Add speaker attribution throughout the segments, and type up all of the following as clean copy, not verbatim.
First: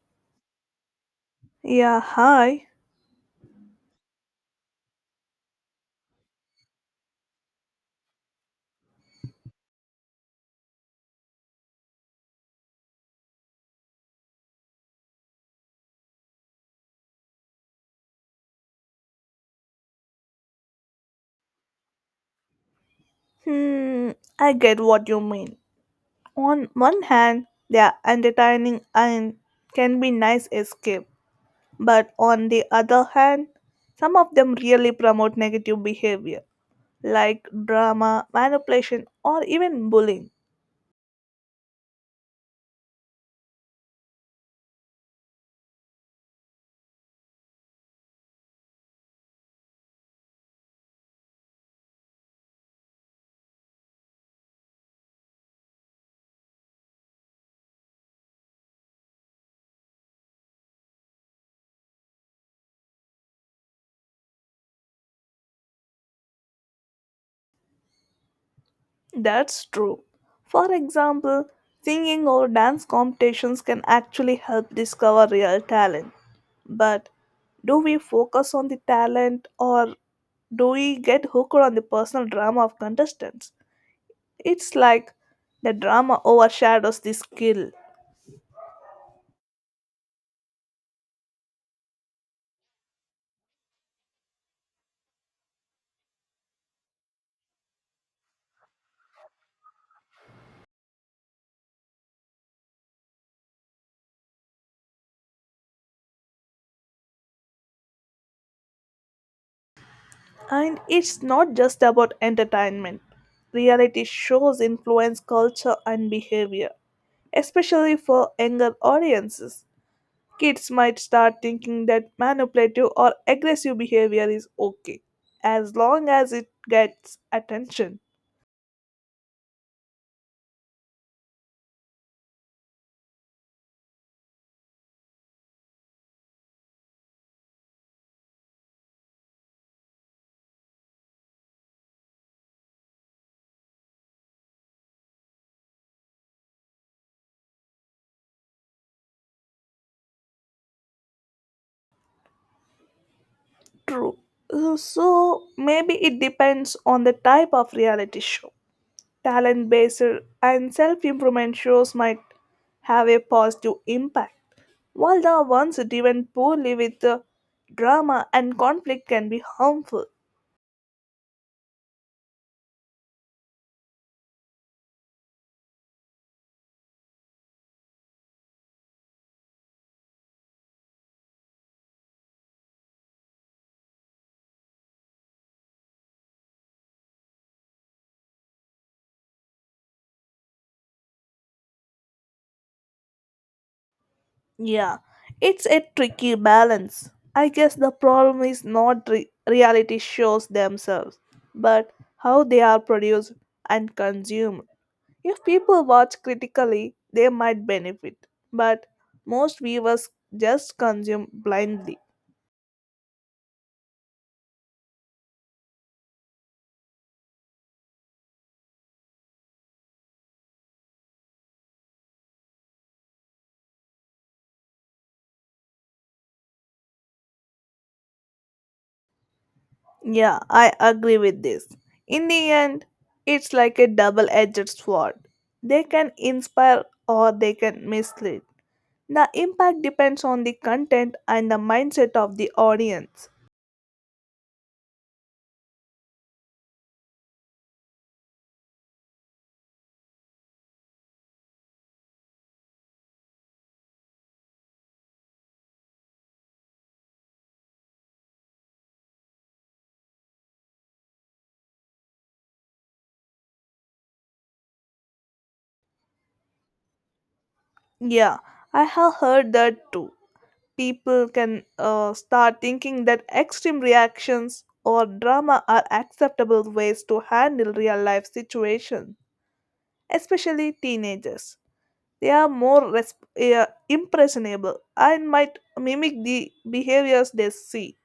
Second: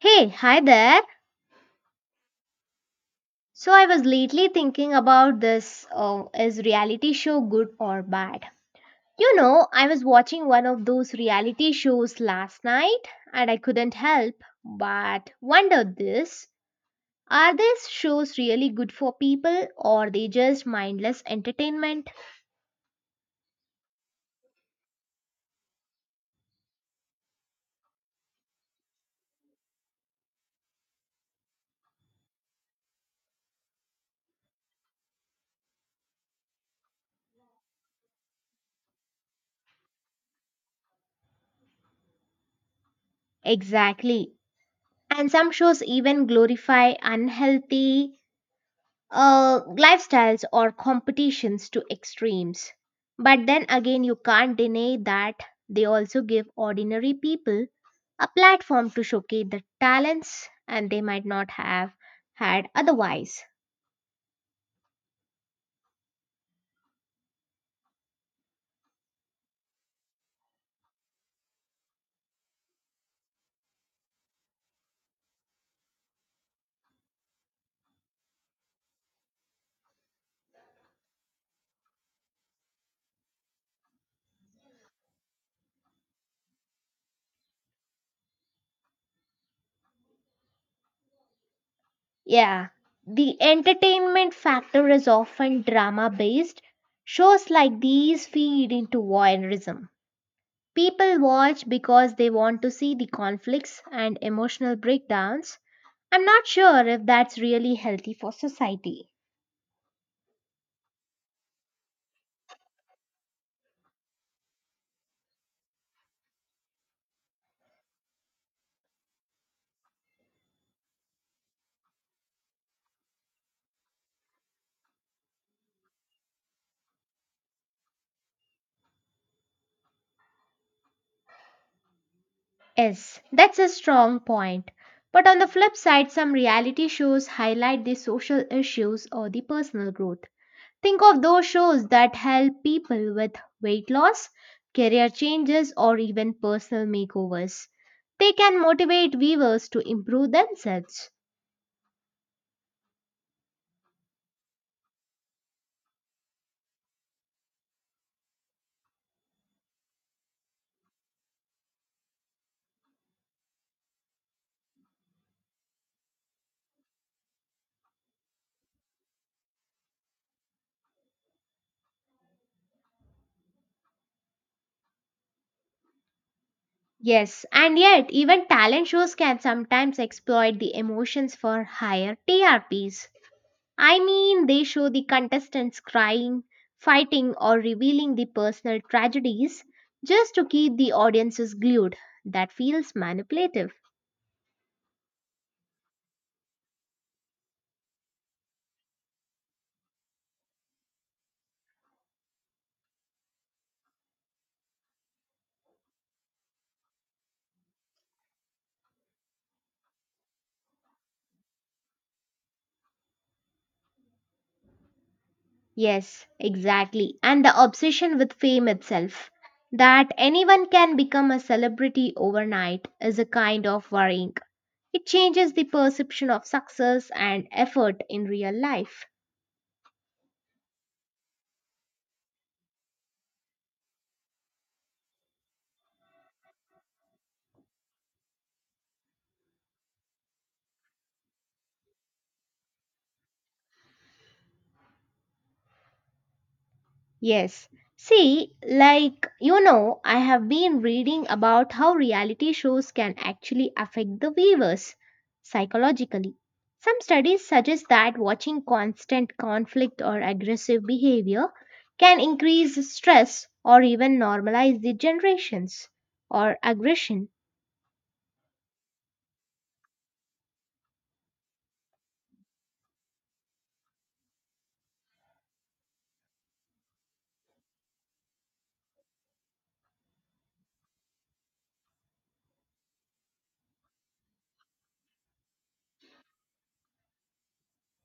Speaker 1: Hey, hi there.
Speaker 2: Yeah, hi.
Speaker 1: So I was lately thinking about this, is reality show good or bad? You know, I was watching one of those reality shows last night and I couldn't help but wonder this. Are these shows really good for people or they just mindless entertainment?
Speaker 2: Hmm, I get what you mean. On one hand, they are entertaining and can be nice escape, but on the other hand, some of them really promote negative behavior like drama, manipulation, or even bullying.
Speaker 1: Exactly. And some shows even glorify unhealthy uh, lifestyles or competitions to extremes. But then again, you can't deny that they also give ordinary people a platform to showcase the talents and they might not have had otherwise.
Speaker 2: That's true. For example, singing or dance competitions can actually help discover real talent. But do we focus on the talent or do we get hooked on the personal drama of contestants? It's like the drama overshadows the skill.
Speaker 1: Yeah. The entertainment factor is often drama based. Shows like these feed into voyeurism. People watch because they want to see the conflicts and emotional breakdowns. I'm not sure if that's really healthy for society.
Speaker 2: And it's not just about entertainment. Reality shows influence culture and behavior, especially for younger audiences. Kids might start thinking that manipulative or aggressive behavior is okay as long as it gets attention.
Speaker 1: Yes, that's a strong point. But on the flip side, some reality shows highlight the social issues or the personal growth. Think of those shows that help people with weight loss, career changes, or even personal makeovers. They can motivate viewers to improve themselves.
Speaker 2: True. So maybe it depends on the type of reality show. Talent based and self improvement shows might have a positive impact, while the ones driven poorly with the drama and conflict can be harmful.
Speaker 1: Yes, and yet even talent shows can sometimes exploit the emotions for higher TRPs. I mean, they show the contestants crying, fighting, or revealing the personal tragedies just to keep the audiences glued. That feels manipulative.
Speaker 2: Yeah, it's a tricky balance. I guess the problem is not reality shows themselves, but how they are produced and consumed. If people watch critically, they might benefit, but most viewers just consume blindly.
Speaker 1: Yes, exactly. And the obsession with fame itself. That anyone can become a celebrity overnight is a kind of worrying. It changes the perception of success and effort in real life.
Speaker 2: Yeah, I agree with this. In the end, it's like a double edged sword. They can inspire or they can mislead. The impact depends on the content and the mindset of the audience.
Speaker 1: Yes. See, like, I have been reading about how reality shows can actually affect the viewers psychologically. Some studies suggest that watching constant conflict or aggressive behavior can increase stress or even normalize the generations or aggression.
Speaker 2: Yeah, I have heard that too. People can start thinking that extreme reactions or drama are acceptable ways to handle real life situations, especially teenagers. They are more impressionable and might mimic the behaviors they see.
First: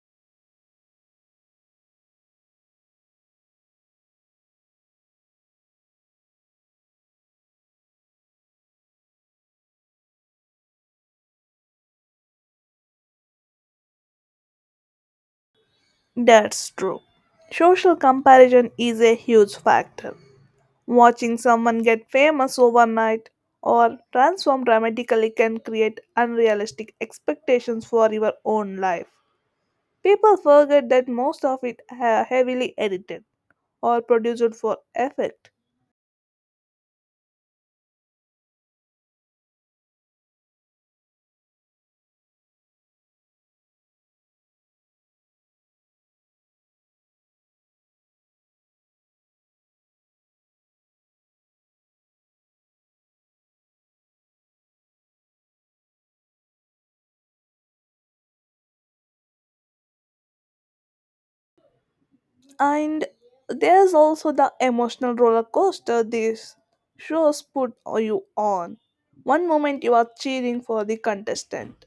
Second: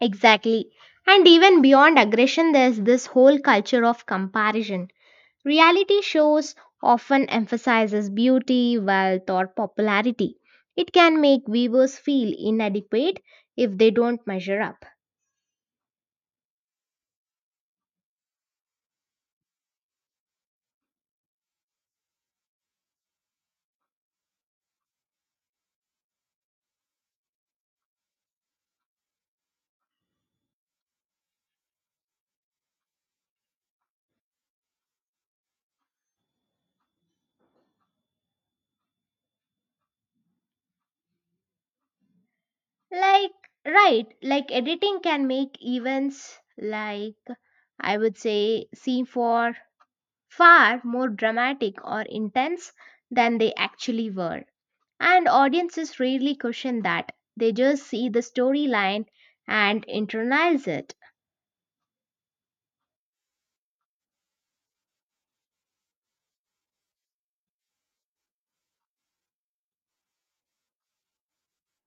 Speaker 1: Exactly. And even beyond aggression, there's this whole culture of comparison. Reality shows often emphasizes beauty, wealth, or popularity. It can make viewers feel inadequate if they don't measure up.
Speaker 2: That's true. Social comparison is a huge factor. Watching someone get famous overnight or transform dramatically can create unrealistic expectations for your own life. People forget that most of it are heavily edited or produced for effect.
Speaker 1: Like, right, like editing can make events like, I would say, seem for far more dramatic or intense than they actually were. And audiences rarely question that. They just see the storyline and internalize it.
Speaker 2: And there's also the emotional roller coaster these shows put you on. One moment you are cheering for the contestant,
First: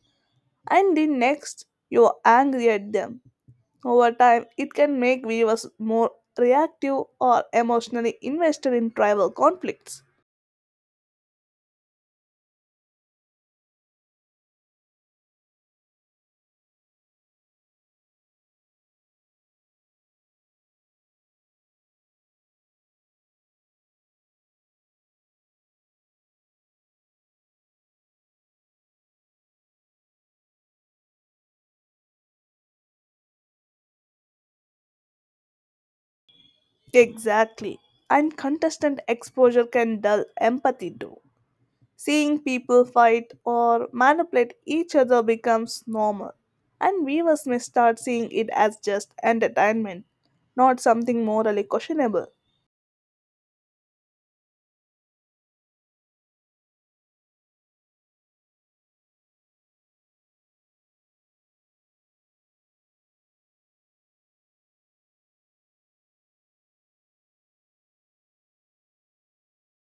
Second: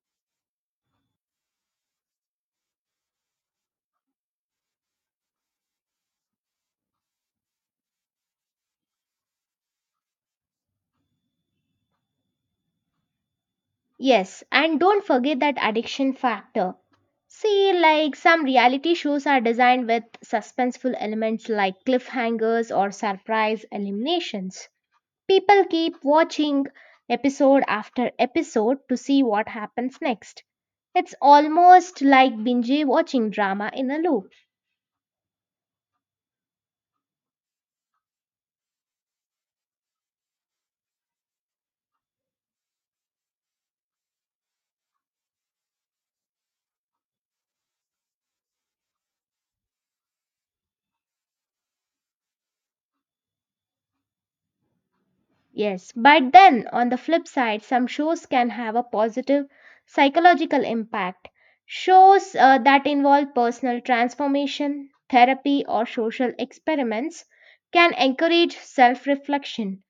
Speaker 2: and the next you are angry at them. Over time, it can make viewers more reactive or emotionally invested in tribal conflicts.
Speaker 1: Yes, and don't forget that addiction factor. See, like some reality shows are designed with suspenseful elements like cliffhangers or surprise eliminations. People keep watching episode after episode to see what happens next. It's almost like binge watching drama in a loop.
Speaker 2: Exactly. And contestant exposure can dull empathy too. Seeing people fight or manipulate each other becomes normal, and viewers may start seeing it as just entertainment, not something morally questionable.
Speaker 1: Yes, but then on the flip side, some shows can have a positive psychological impact. Shows that involve personal transformation, therapy, or social experiments can encourage self reflection.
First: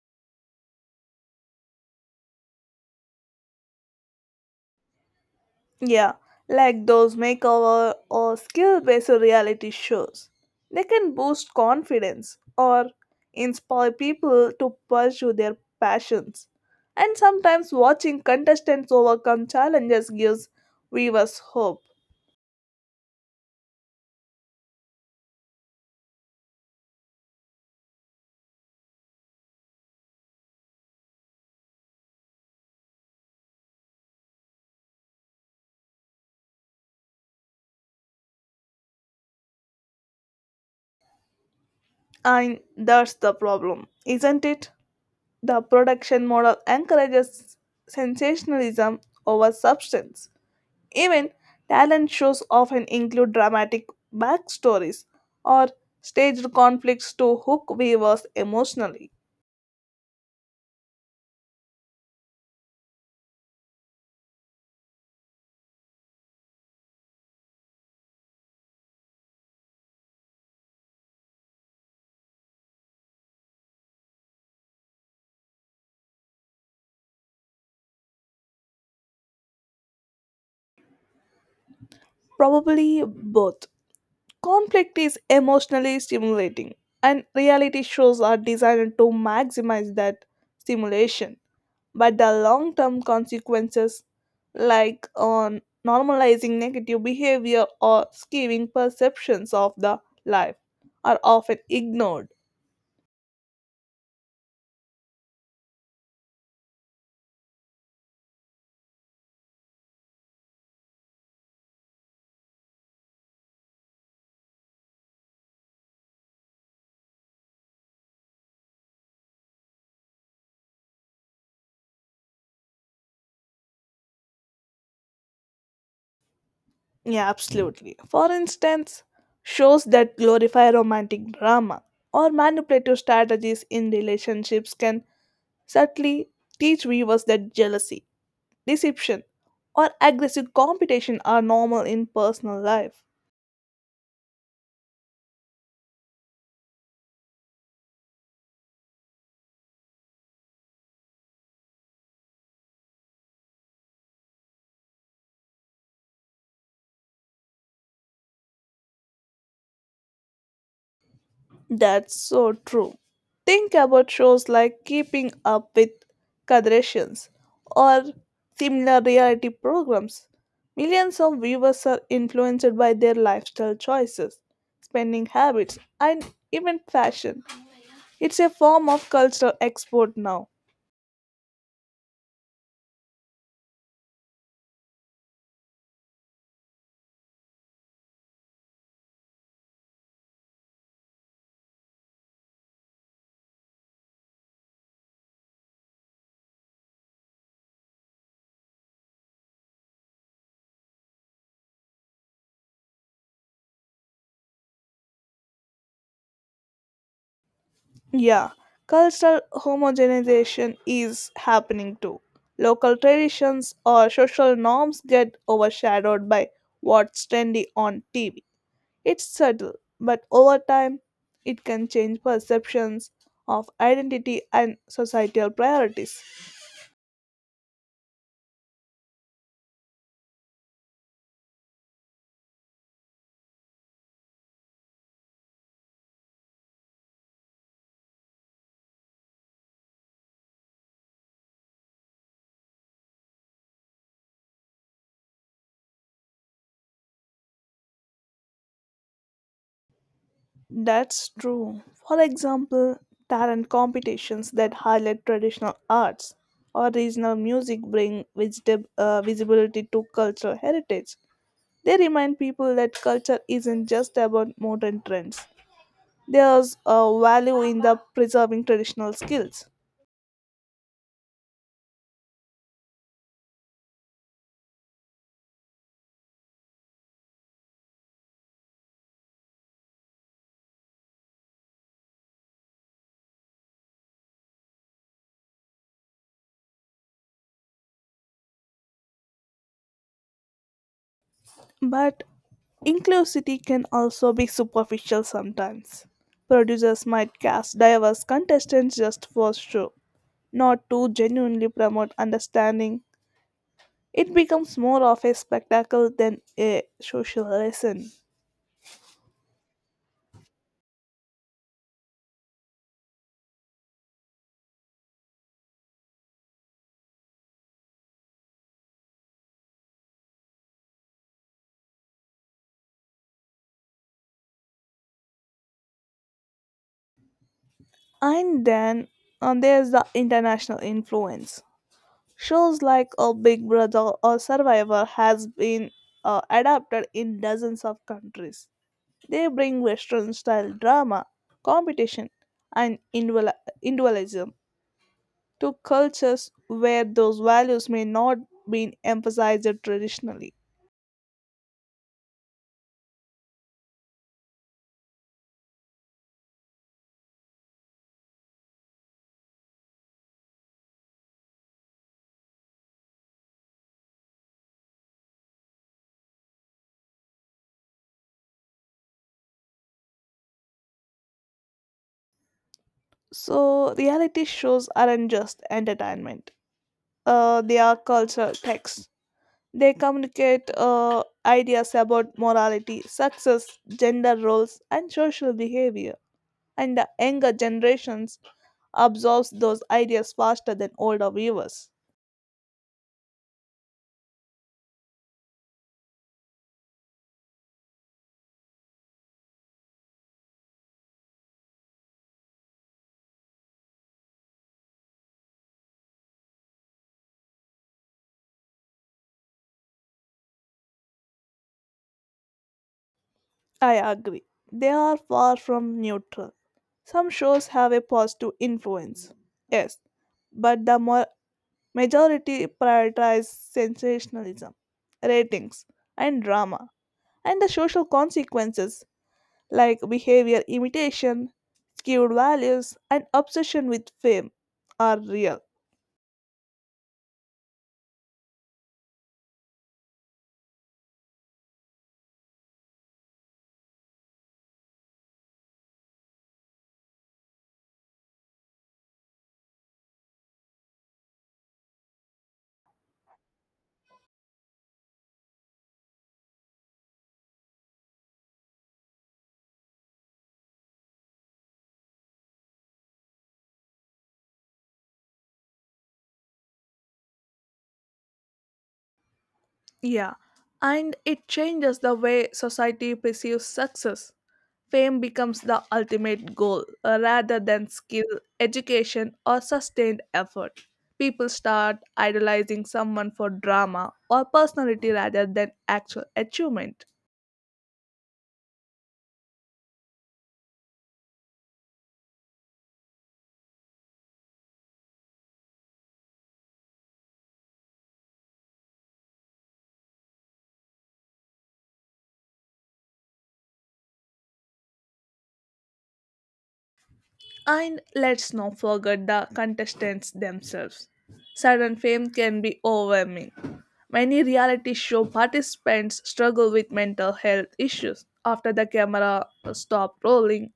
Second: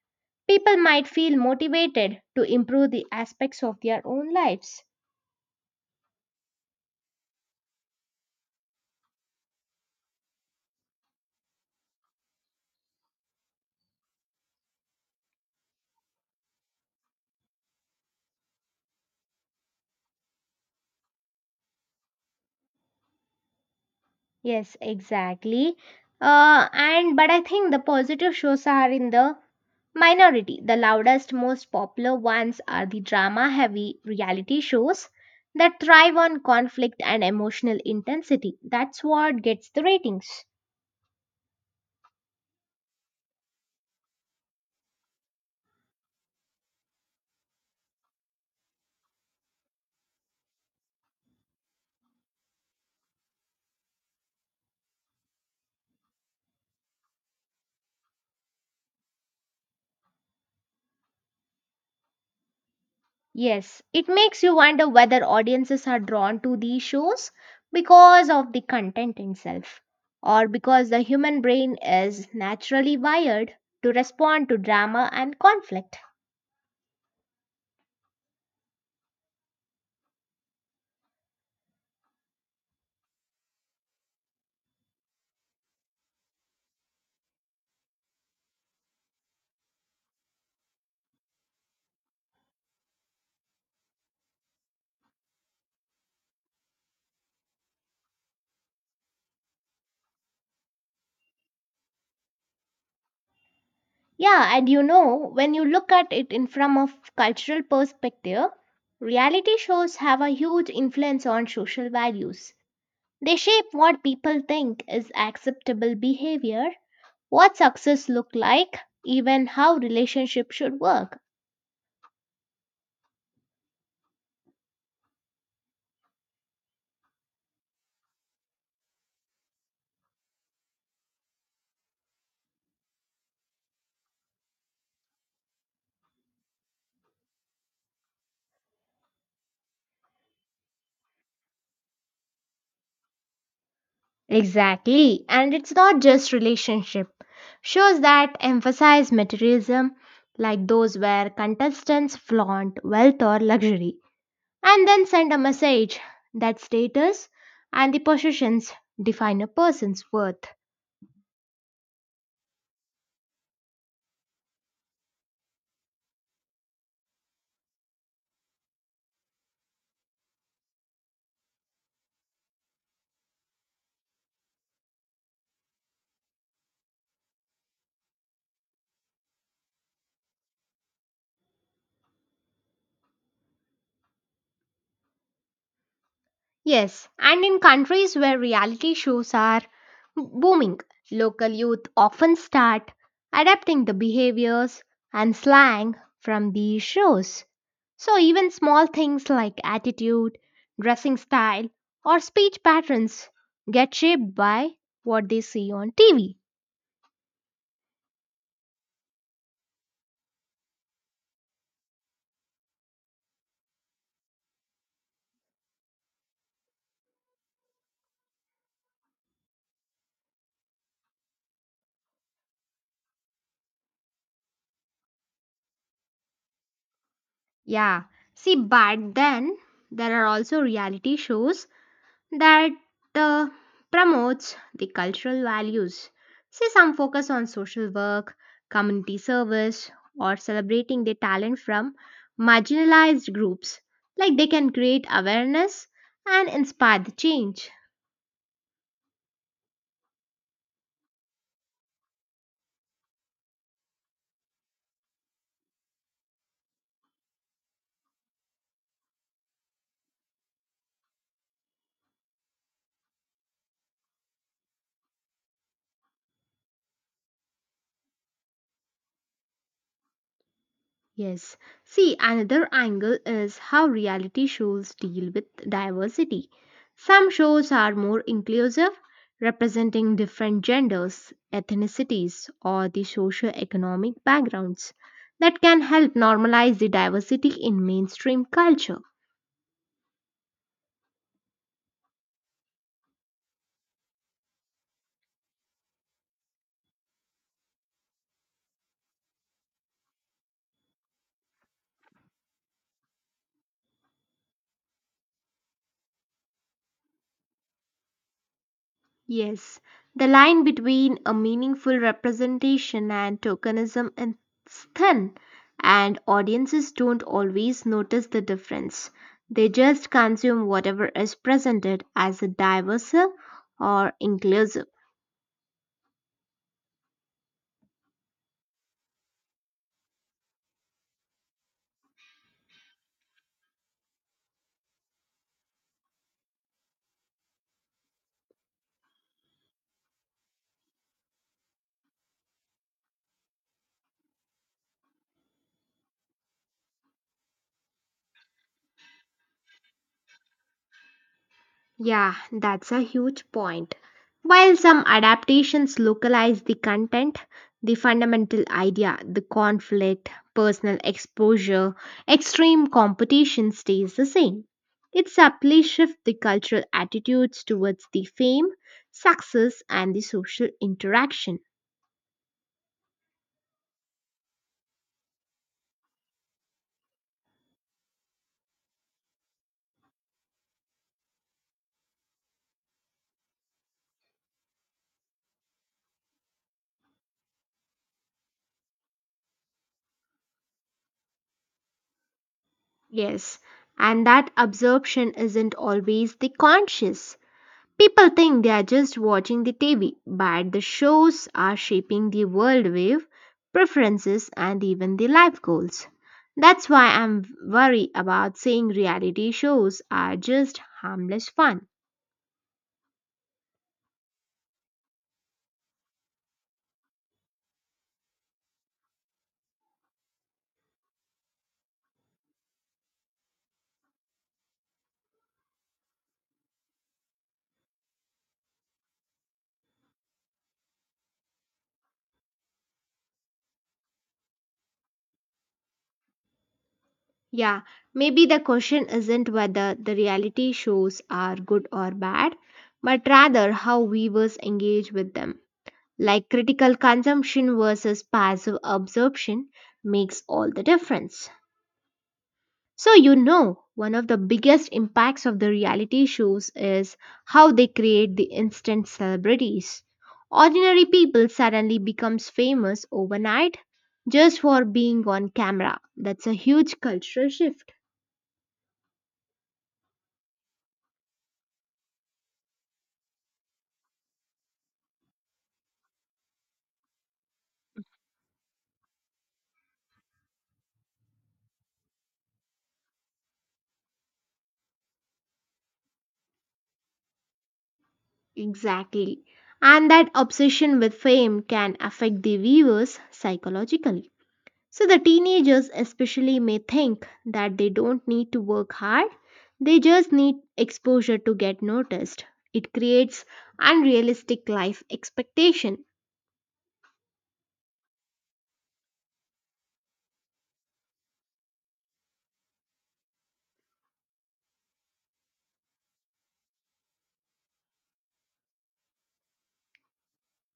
Speaker 1: People might feel motivated to improve the aspects of their own lives.
Speaker 2: Yeah, like those makeover or skill based reality shows. They can boost confidence or inspire people to pursue their passions. And sometimes watching contestants overcome challenges gives viewers hope.
Speaker 1: Yes, exactly. And but I think the positive shows are in the minority, the loudest, most popular ones are the drama heavy reality shows that thrive on conflict and emotional intensity. That's what gets the ratings.
Speaker 2: And that's the problem, isn't it? The production model encourages sensationalism over substance. Even talent shows often include dramatic backstories or staged conflicts to hook viewers emotionally.
Speaker 1: Yes, it makes you wonder whether audiences are drawn to these shows because of the content itself or because the human brain is naturally wired to respond to drama and conflict.
Speaker 2: Probably both. Conflict is emotionally stimulating, and reality shows are designed to maximize that stimulation. But the long term consequences, like on normalizing negative behavior or skewing perceptions of the life, are often ignored.
Speaker 1: Yeah, and you know, when you look at it in from a cultural perspective, reality shows have a huge influence on social values. They shape what people think is acceptable behavior, what success look like, even how relationships should work.
Speaker 2: Yeah, absolutely. For instance, shows that glorify romantic drama or manipulative strategies in relationships can subtly teach viewers that jealousy, deception, or aggressive competition are normal in personal life.
Speaker 1: Exactly, and it's not just relationship. Shows that emphasize materialism, like those where contestants flaunt wealth or luxury and then send a message that status and the possessions define a person's worth.
Speaker 2: That's so true. Think about shows like Keeping Up with Kardashians or similar reality programs. Millions of viewers are influenced by their lifestyle choices, spending habits, and even fashion. It's a form of cultural export now.
Speaker 1: Yes, and in countries where reality shows are booming, local youth often start adapting the behaviors and slang from these shows. So, even small things like attitude, dressing style, or speech patterns get shaped by what they see on TV.
Speaker 2: Yeah, cultural homogenization is happening too. Local traditions or social norms get overshadowed by what's trendy on TV. It's subtle, but over time, it can change perceptions of identity and societal priorities.
Speaker 1: Yeah. See, but then there are also reality shows that uh, promotes the cultural values. See, some focus on social work, community service, or celebrating the talent from marginalized groups. Like they can create awareness and inspire the change.
Speaker 2: That's true. For example, talent competitions that highlight traditional arts or regional music bring visibility to cultural heritage. They remind people that culture isn't just about modern trends. There's a value in the preserving traditional skills.
Speaker 1: Yes. See, another angle is how reality shows deal with diversity. Some shows are more inclusive, representing different genders, ethnicities, or the socio-economic backgrounds that can help normalize the diversity in mainstream culture.
Speaker 2: But inclusivity can also be superficial sometimes. Producers might cast diverse contestants just for show, not to genuinely promote understanding. It becomes more of a spectacle than a social lesson.
Speaker 1: Yes, the line between a meaningful representation and tokenism is thin, and audiences don't always notice the difference. They just consume whatever is presented as a diverse or inclusive.
Speaker 2: And then there's the international influence. Shows like a Big Brother or Survivor has been adapted in dozens of countries. They bring Western style drama, competition, and individualism to cultures where those values may not be emphasized traditionally.
Speaker 1: Yeah, that's a huge point. While some adaptations localize the content, the fundamental idea, the conflict, personal exposure, extreme competition stays the same. It subtly shifts the cultural attitudes towards the fame, success, and the social interaction.
Speaker 2: So, reality shows aren't just entertainment, they are cultural texts. They communicate ideas about morality, success, gender roles, and social behavior. And the younger generations absorbs those ideas faster than older viewers.
Speaker 1: Yes, and that absorption isn't always the conscious. People think they are just watching the TV, but the shows are shaping the world wave, preferences, and even the life goals. That's why I'm worried about saying reality shows are just harmless fun.
Speaker 2: I agree. They are far from neutral. Some shows have a positive influence, yes, but the majority prioritize sensationalism, ratings, and drama, and the social consequences like behavior imitation, skewed values, and obsession with fame are real.
Speaker 1: Yeah, maybe the question isn't whether the reality shows are good or bad, but rather how viewers engage with them. Like critical consumption versus passive absorption makes all the difference. So, you know, one of the biggest impacts of the reality shows is how they create the instant celebrities. Ordinary people suddenly becomes famous overnight just for being on camera. That's a huge cultural shift.
Speaker 2: Yeah, and it changes the way society perceives success. Fame becomes the ultimate goal rather than skill, education, or sustained effort. People start idolizing someone for drama or personality rather than actual achievement.
Speaker 1: Exactly. And that obsession with fame can affect the viewers psychologically. So the teenagers especially may think that they don't need to work hard, they just need exposure to get noticed. It creates unrealistic life expectation.
Speaker 2: And let's not forget the contestants themselves. Sudden fame can be overwhelming. Many reality show participants struggle with mental health issues after the camera stopped rolling,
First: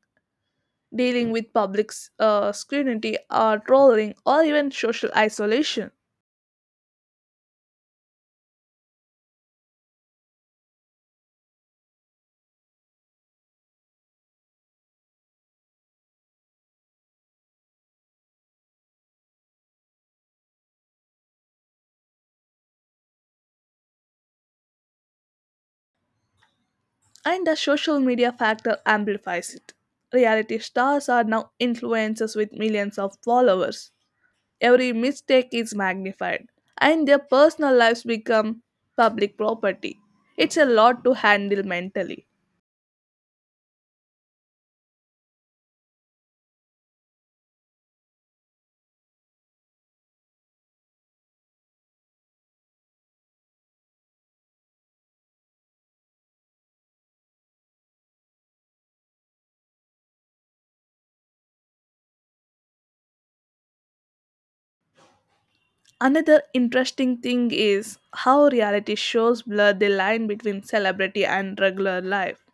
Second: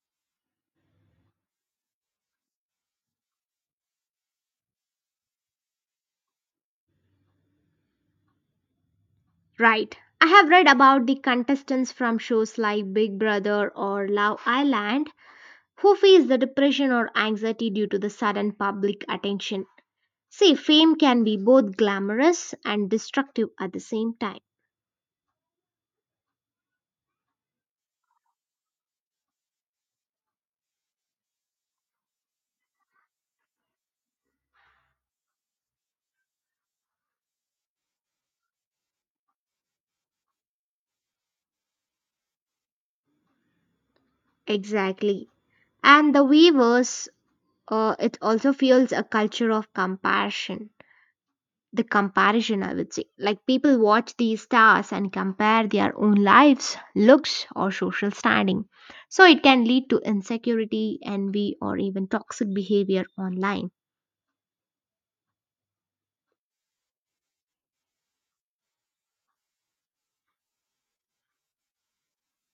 Speaker 2: dealing with public scrutiny or trolling or even social isolation.
Speaker 1: Right. I have read about the contestants from shows like Big Brother or Love Island who face the depression or anxiety due to the sudden public attention. See, fame can be both glamorous and destructive at the same time.
Speaker 2: And the social media factor amplifies it. Reality stars are now influencers with millions of followers. Every mistake is magnified, and their personal lives become public property. It's a lot to handle mentally.
Speaker 1: Exactly. And the viewers, it also fuels a culture of compassion, the comparison, I would say, like people watch these stars and compare their own lives looks or social standing, so it can lead to insecurity envy or even toxic behavior online.
Speaker 2: Another interesting thing is how reality shows blur the line between celebrity and regular life.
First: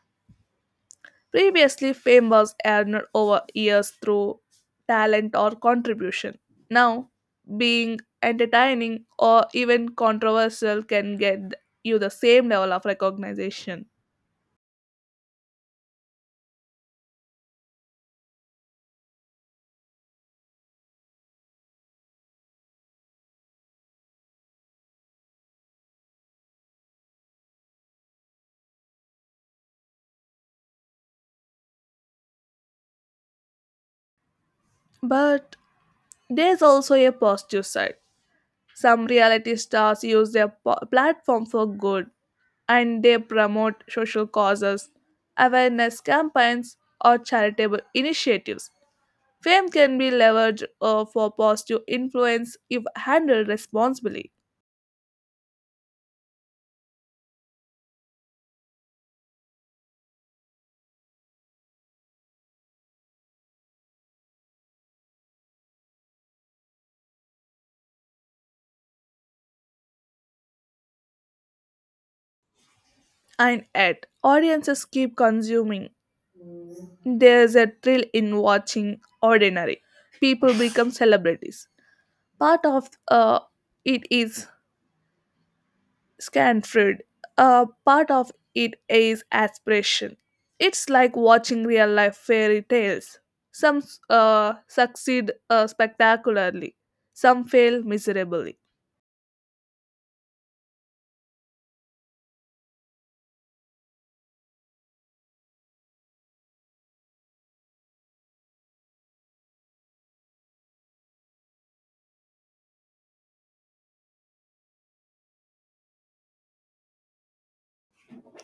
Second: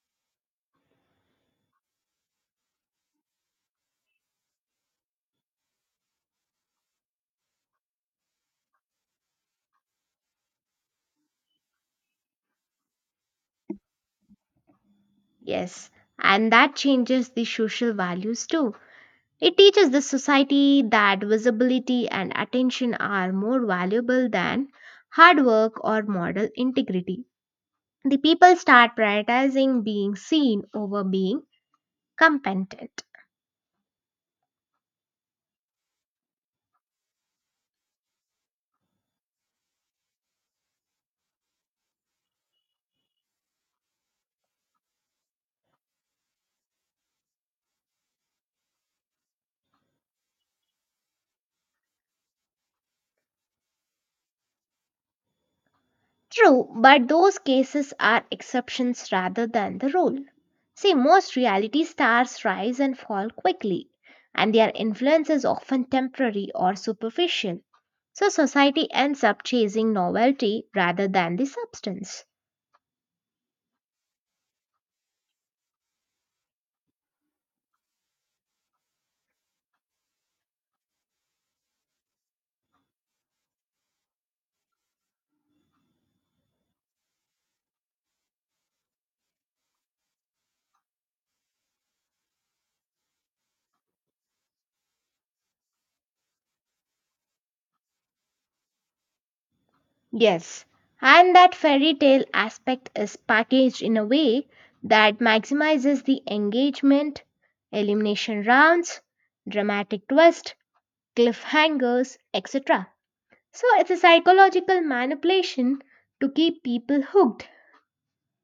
Speaker 2: Previously, fame was earned over years through talent or contribution. Now, being entertaining or even controversial can get you the same level of recognition.
Speaker 1: Yes, and that changes the social values too. It teaches the society that visibility and attention are more valuable than hard work or moral integrity. The people start prioritizing being seen over being competent.
Speaker 2: But there's also a positive side. Some reality stars use their platform for good and they promote social causes, awareness campaigns, or charitable initiatives. Fame can be leveraged for positive influence if handled responsibly.
Speaker 1: True, but those cases are exceptions rather than the rule. See, most reality stars rise and fall quickly, and their influence is often temporary or superficial. So, society ends up chasing novelty rather than the substance.
Speaker 2: And yet, audiences keep consuming. There's a thrill in watching ordinary people become celebrities. Part of it is Scanford. Part of it is aspiration. It's like watching real life fairy tales. Some succeed spectacularly, some fail miserably.
Speaker 1: Yes, and that fairy tale aspect is packaged in a way that maximizes the engagement, elimination rounds, dramatic twist, cliffhangers, etc. So it's a psychological manipulation to keep people hooked.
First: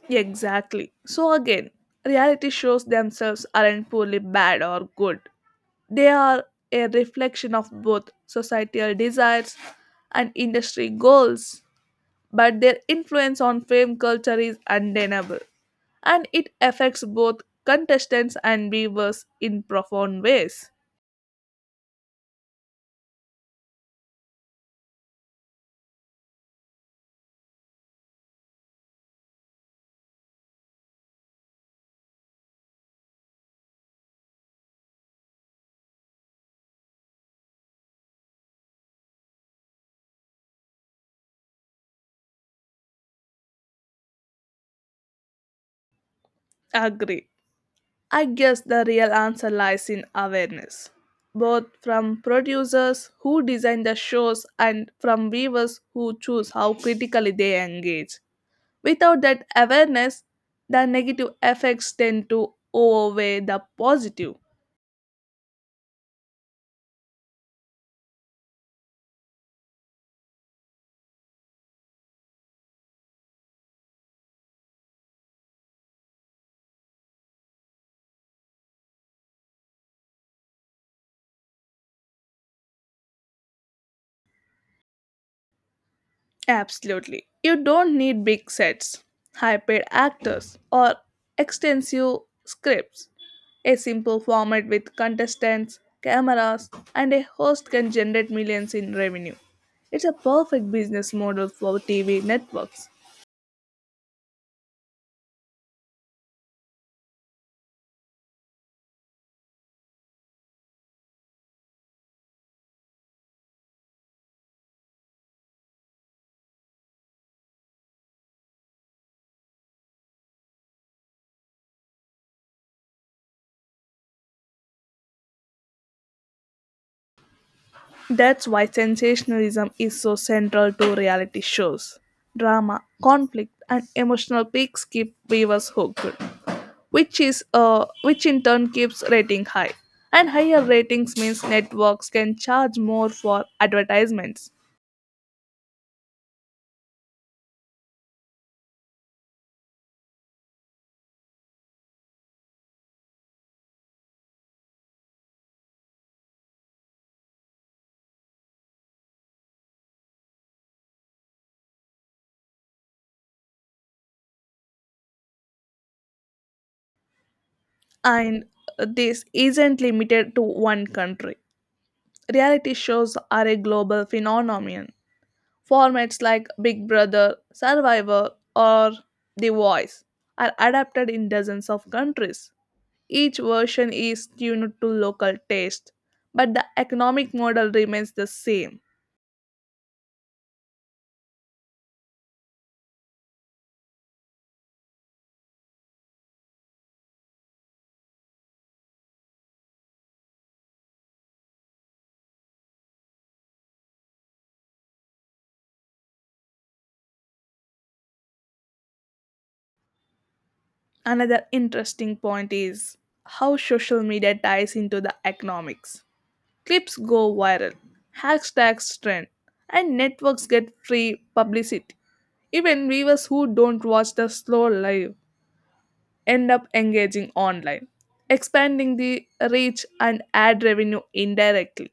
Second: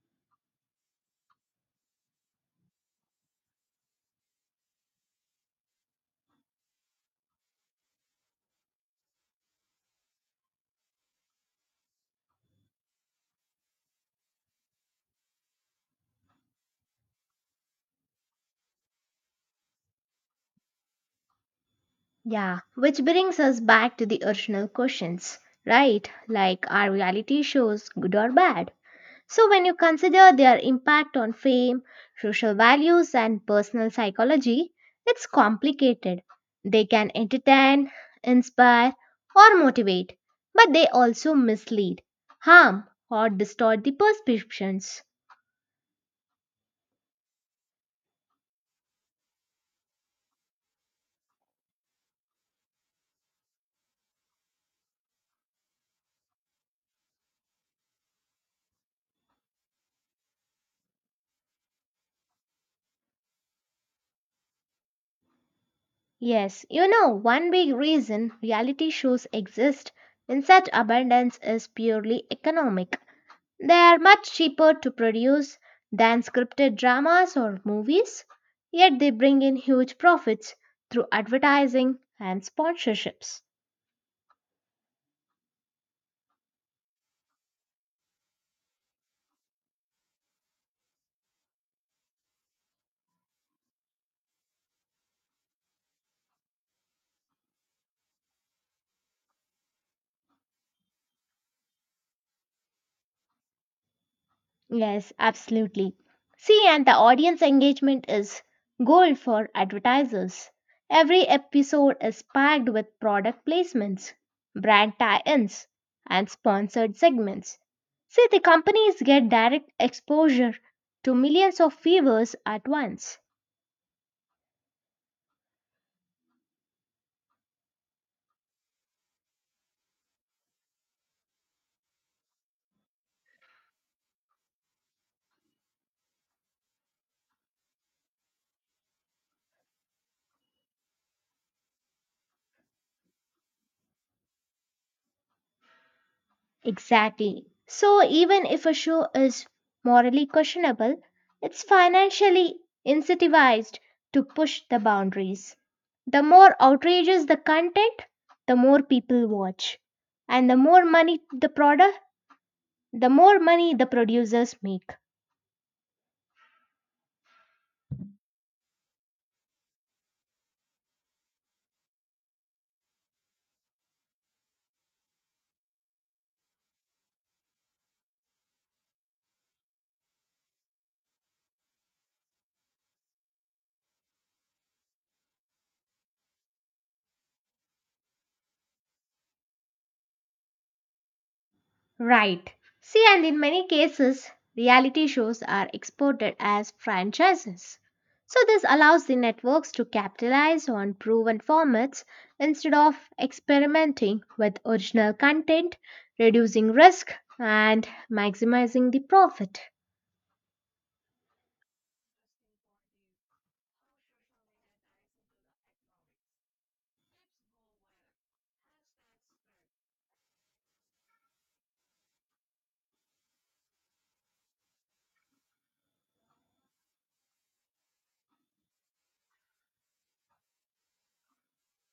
Speaker 2: Exactly. So again, reality shows themselves aren't poorly bad or good. They are a reflection of both societal desires and industry goals, but their influence on fame culture is undeniable, and it affects both contestants and viewers in profound ways.
Speaker 1: Yeah, which brings us back to the original questions, right? Like are reality shows good or bad? So, when you consider their impact on fame, social values, and personal psychology, it's complicated. They can entertain, inspire, or motivate, but they also mislead, harm, or distort the perceptions.
Speaker 2: Agree. I guess the real answer lies in awareness, both from producers who design the shows and from viewers who choose how critically they engage. Without that awareness, the negative effects tend to overweigh the positive.
Speaker 1: Yes, you know, one big reason reality shows exist in such abundance is purely economic. They are much cheaper to produce than scripted dramas or movies, yet they bring in huge profits through advertising and sponsorships.
Speaker 2: Absolutely. You don't need big sets, high paid actors, or extensive scripts. A simple format with contestants, cameras, and a host can generate millions in revenue. It's a perfect business model for TV networks.
Speaker 1: Yes, absolutely. See, and the audience engagement is gold for advertisers. Every episode is packed with product placements, brand tie ins, and sponsored segments. See, the companies get direct exposure to millions of viewers at once.
Speaker 2: That's why sensationalism is so central to reality shows. Drama, conflict, and emotional peaks keep viewers hooked, which is which in turn keeps rating high and higher ratings means networks can charge more for advertisements.
Speaker 1: Exactly. So, even if a show is morally questionable, it's financially incentivized to push the boundaries. The more outrageous the content, the more people watch. And the more money the product, the more money the producers make.
Speaker 2: And this isn't limited to one country. Reality shows are a global phenomenon. Formats like Big Brother, Survivor, or The Voice are adapted in dozens of countries. Each version is tuned to local taste, but the economic model remains the same.
Speaker 1: Right. See, and in many cases, reality shows are exported as franchises. So, this allows the networks to capitalize on proven formats instead of experimenting with original content, reducing risk, and maximizing the profit.
Speaker 2: Another interesting point is how social media ties into the economics. Clips go viral, hashtags trend, and networks get free publicity. Even viewers who don't watch the slow live end up engaging online, expanding the reach and ad revenue indirectly.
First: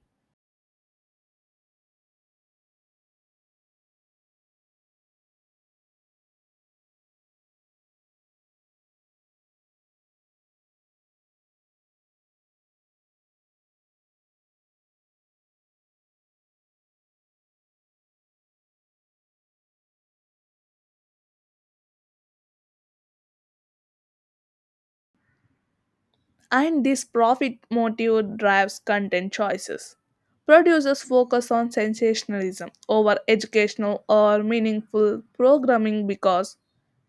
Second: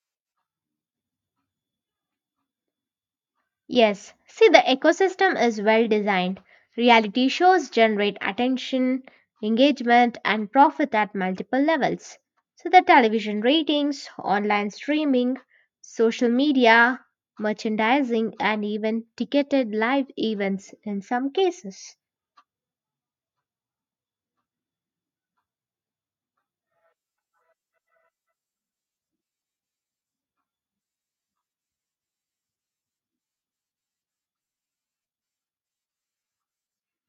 Speaker 1: Yes, see, the ecosystem is well designed. Reality shows generate attention, engagement, and profit at multiple levels. So, the television ratings, online streaming, social media, merchandising, and even ticketed live events in some cases.
Speaker 2: And this profit motive drives content choices. Producers focus on sensationalism over educational or meaningful programming because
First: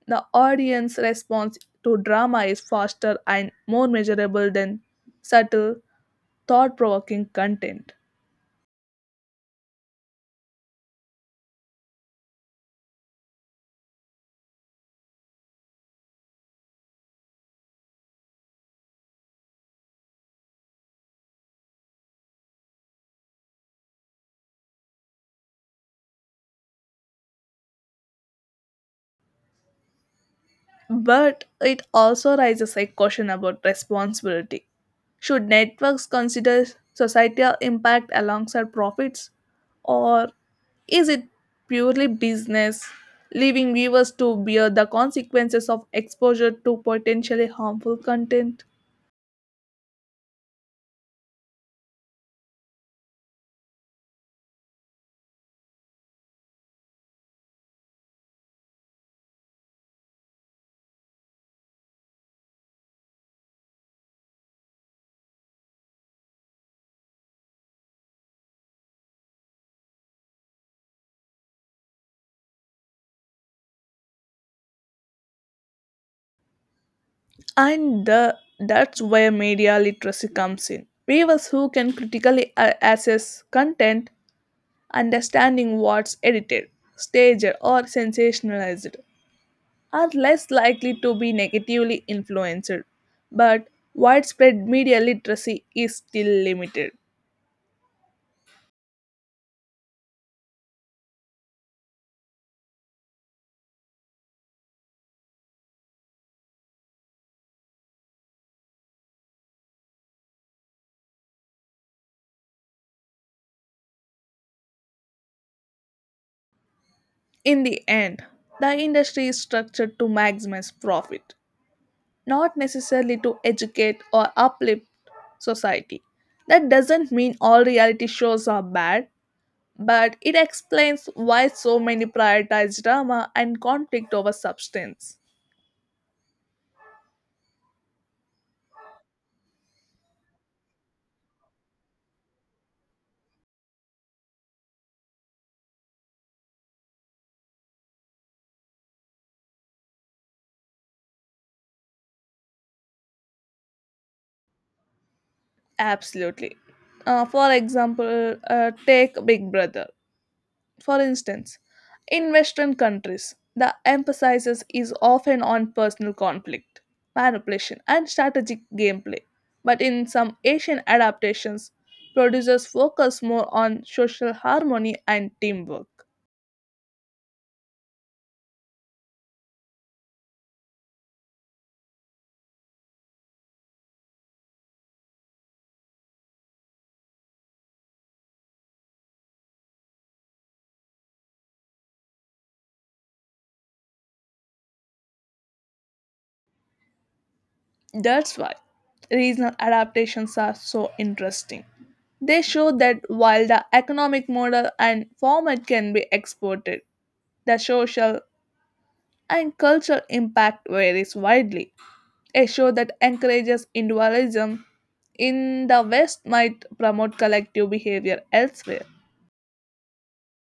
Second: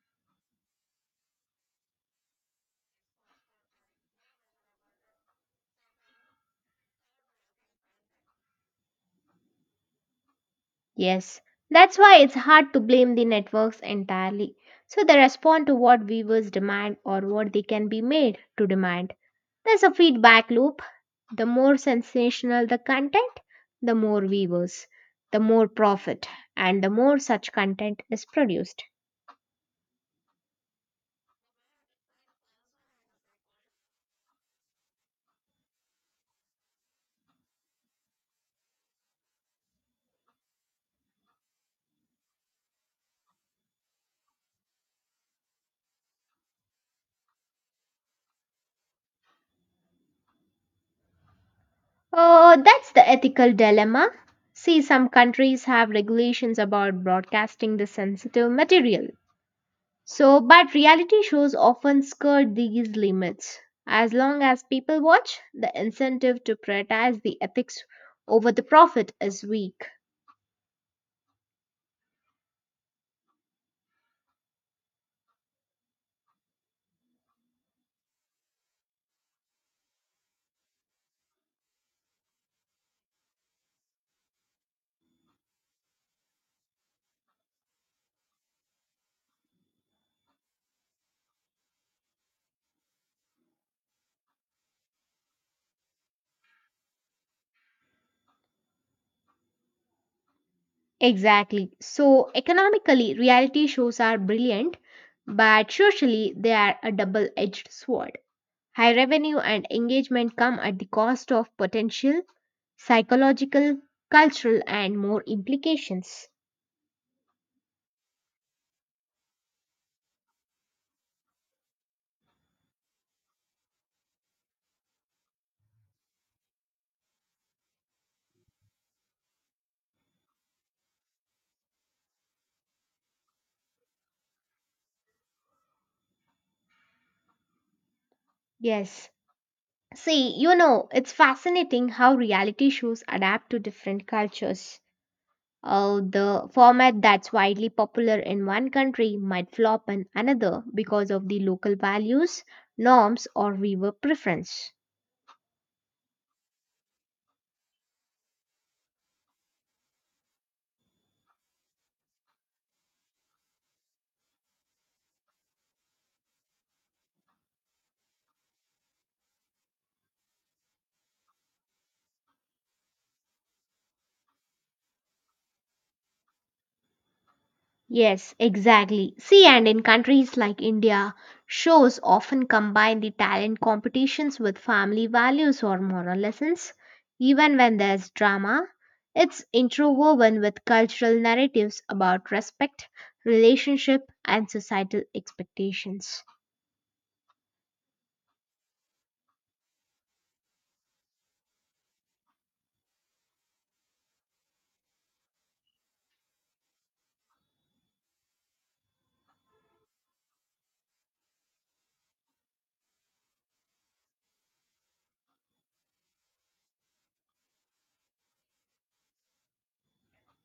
Speaker 2: the audience response to drama is faster and more measurable than subtle, thought provoking content.
Speaker 1: Yes, that's why it's hard to blame the networks entirely. So, they respond to what viewers demand or what they can be made to demand. There's a feedback loop. The more sensational the content, the more viewers, the more profit, and the more such content is produced.
Speaker 2: But it also raises a question about responsibility. Should networks consider societal impact alongside profits, or is it purely business, leaving viewers to bear the consequences of exposure to potentially harmful content?
Speaker 1: Oh, that's the ethical dilemma. See, some countries have regulations about broadcasting the sensitive material. So, but reality shows often skirt these limits. As long as people watch, the incentive to prioritize the ethics over the profit is weak.
Speaker 2: And the, that's where media literacy comes in. Viewers who can critically assess content, understanding what's edited, staged, or sensationalized, are less likely to be negatively influenced, but widespread media literacy is still limited.
Speaker 1: Exactly. So, economically, reality shows are brilliant, but socially, they are a double edged sword. High revenue and engagement come at the cost of potential, psychological, cultural, and more implications.
Speaker 2: In the end, the industry is structured to maximize profit, not necessarily to educate or uplift society. That doesn't mean all reality shows are bad, but it explains why so many prioritize drama and conflict over substance.
Speaker 1: Yes. See, you know, it's fascinating how reality shows adapt to different cultures. The format that's widely popular in one country might flop in another because of the local values, norms, or viewer preference.
Speaker 2: Absolutely. For example, take Big Brother. For instance, in Western countries, the emphasis is often on personal conflict, manipulation, and strategic gameplay. But in some Asian adaptations, producers focus more on social harmony and teamwork.
Speaker 1: Yes, exactly. See, and in countries like India, shows often combine the talent competitions with family values or moral lessons. Even when there's drama, it's interwoven with cultural narratives about respect, relationship, and societal expectations.
Speaker 2: That's why regional adaptations are so interesting. They show that while the economic model and format can be exported, the social and cultural impact varies widely. A show that encourages individualism in the West might promote collective behavior elsewhere.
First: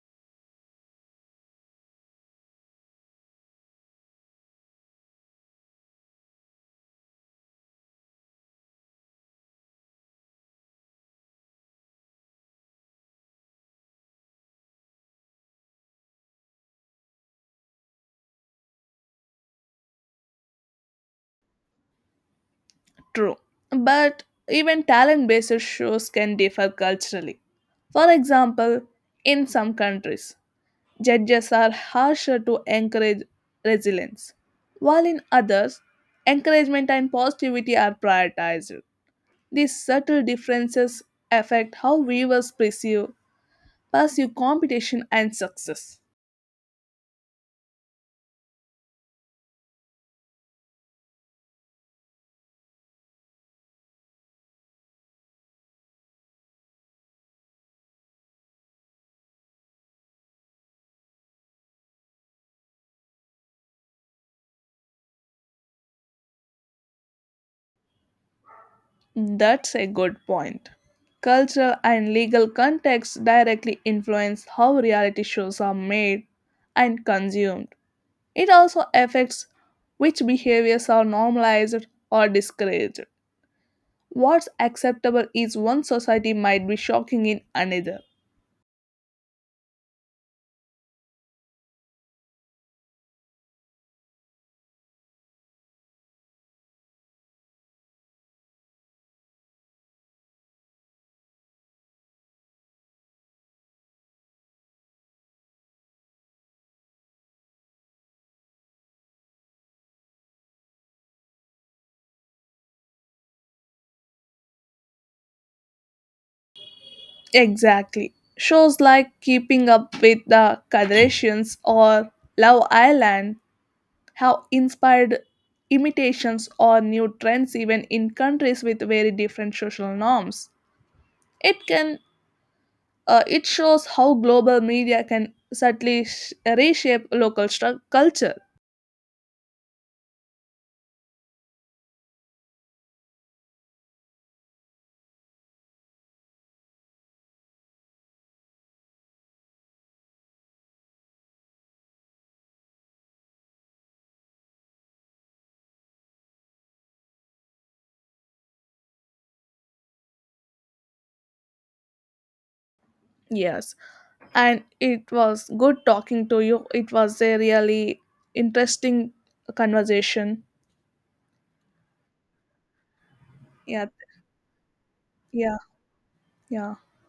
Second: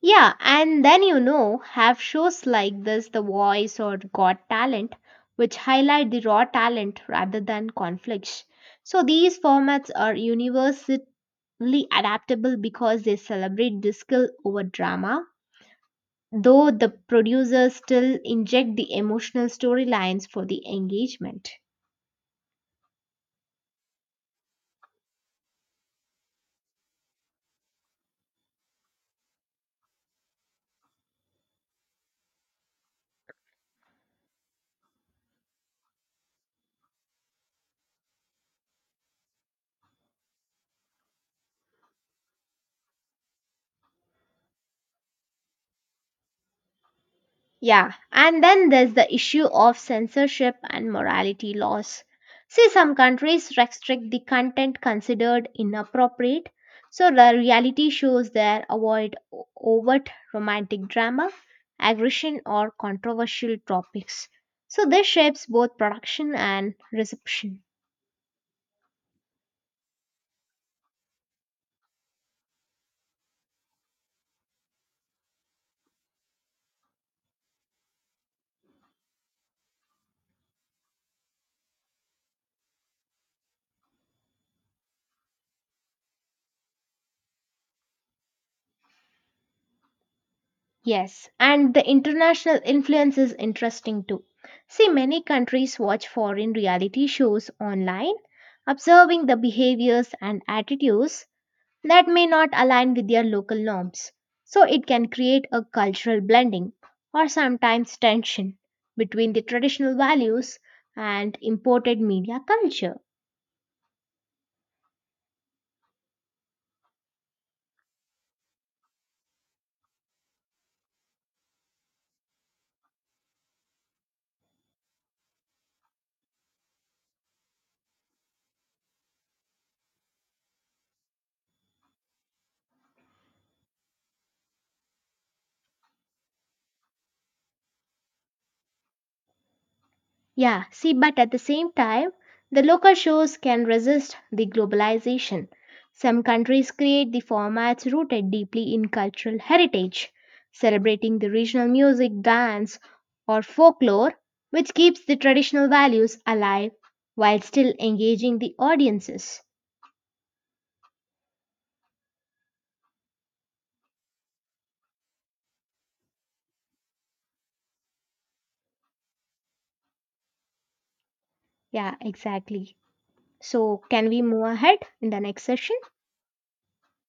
Speaker 1: Yeah, and then you know, have shows like this, The Voice or Got Talent, which highlight the raw talent rather than conflicts. So these formats are universally adaptable because they celebrate the skill over drama, though the producers still inject the emotional storylines for the engagement.
Speaker 2: True. But even talent based shows can differ culturally. For example, in some countries, judges are harsher to encourage resilience, while in others, encouragement and positivity are prioritized. These subtle differences affect how viewers perceive, pursue competition and success.
Speaker 1: Yeah, and then there's the issue of censorship and morality laws. See, some countries restrict the content considered inappropriate, so the reality shows there avoid overt romantic drama, aggression, or controversial topics. So, this shapes both production and reception.
Speaker 2: That's a good point. Cultural and legal contexts directly influence how reality shows are made and consumed. It also affects which behaviors are normalized or discouraged. What's acceptable is one society might be shocking in another.
Speaker 1: Yes, and the international influence is interesting too. See, many countries watch foreign reality shows online, observing the behaviors and attitudes that may not align with their local norms. So it can create a cultural blending or sometimes tension between the traditional values and imported media culture.
Speaker 2: Exactly. Shows like Keeping Up with the Kardashians or Love Island have inspired imitations or new trends even in countries with very different social norms. It can it shows how global media can subtly reshape local culture.
Speaker 1: Yeah, see, but at the same time, the local shows can resist the globalization. Some countries create the formats rooted deeply in cultural heritage, celebrating the regional music, dance, or folklore, which keeps the traditional values alive while still engaging the audiences.
Speaker 2: Yes, and it was good talking to you. It was a really interesting conversation.
Speaker 1: Yeah, exactly. So,
Speaker 2: Yeah,
Speaker 1: can we move ahead in the next
Speaker 2: yeah,
Speaker 1: session?
Speaker 2: yeah.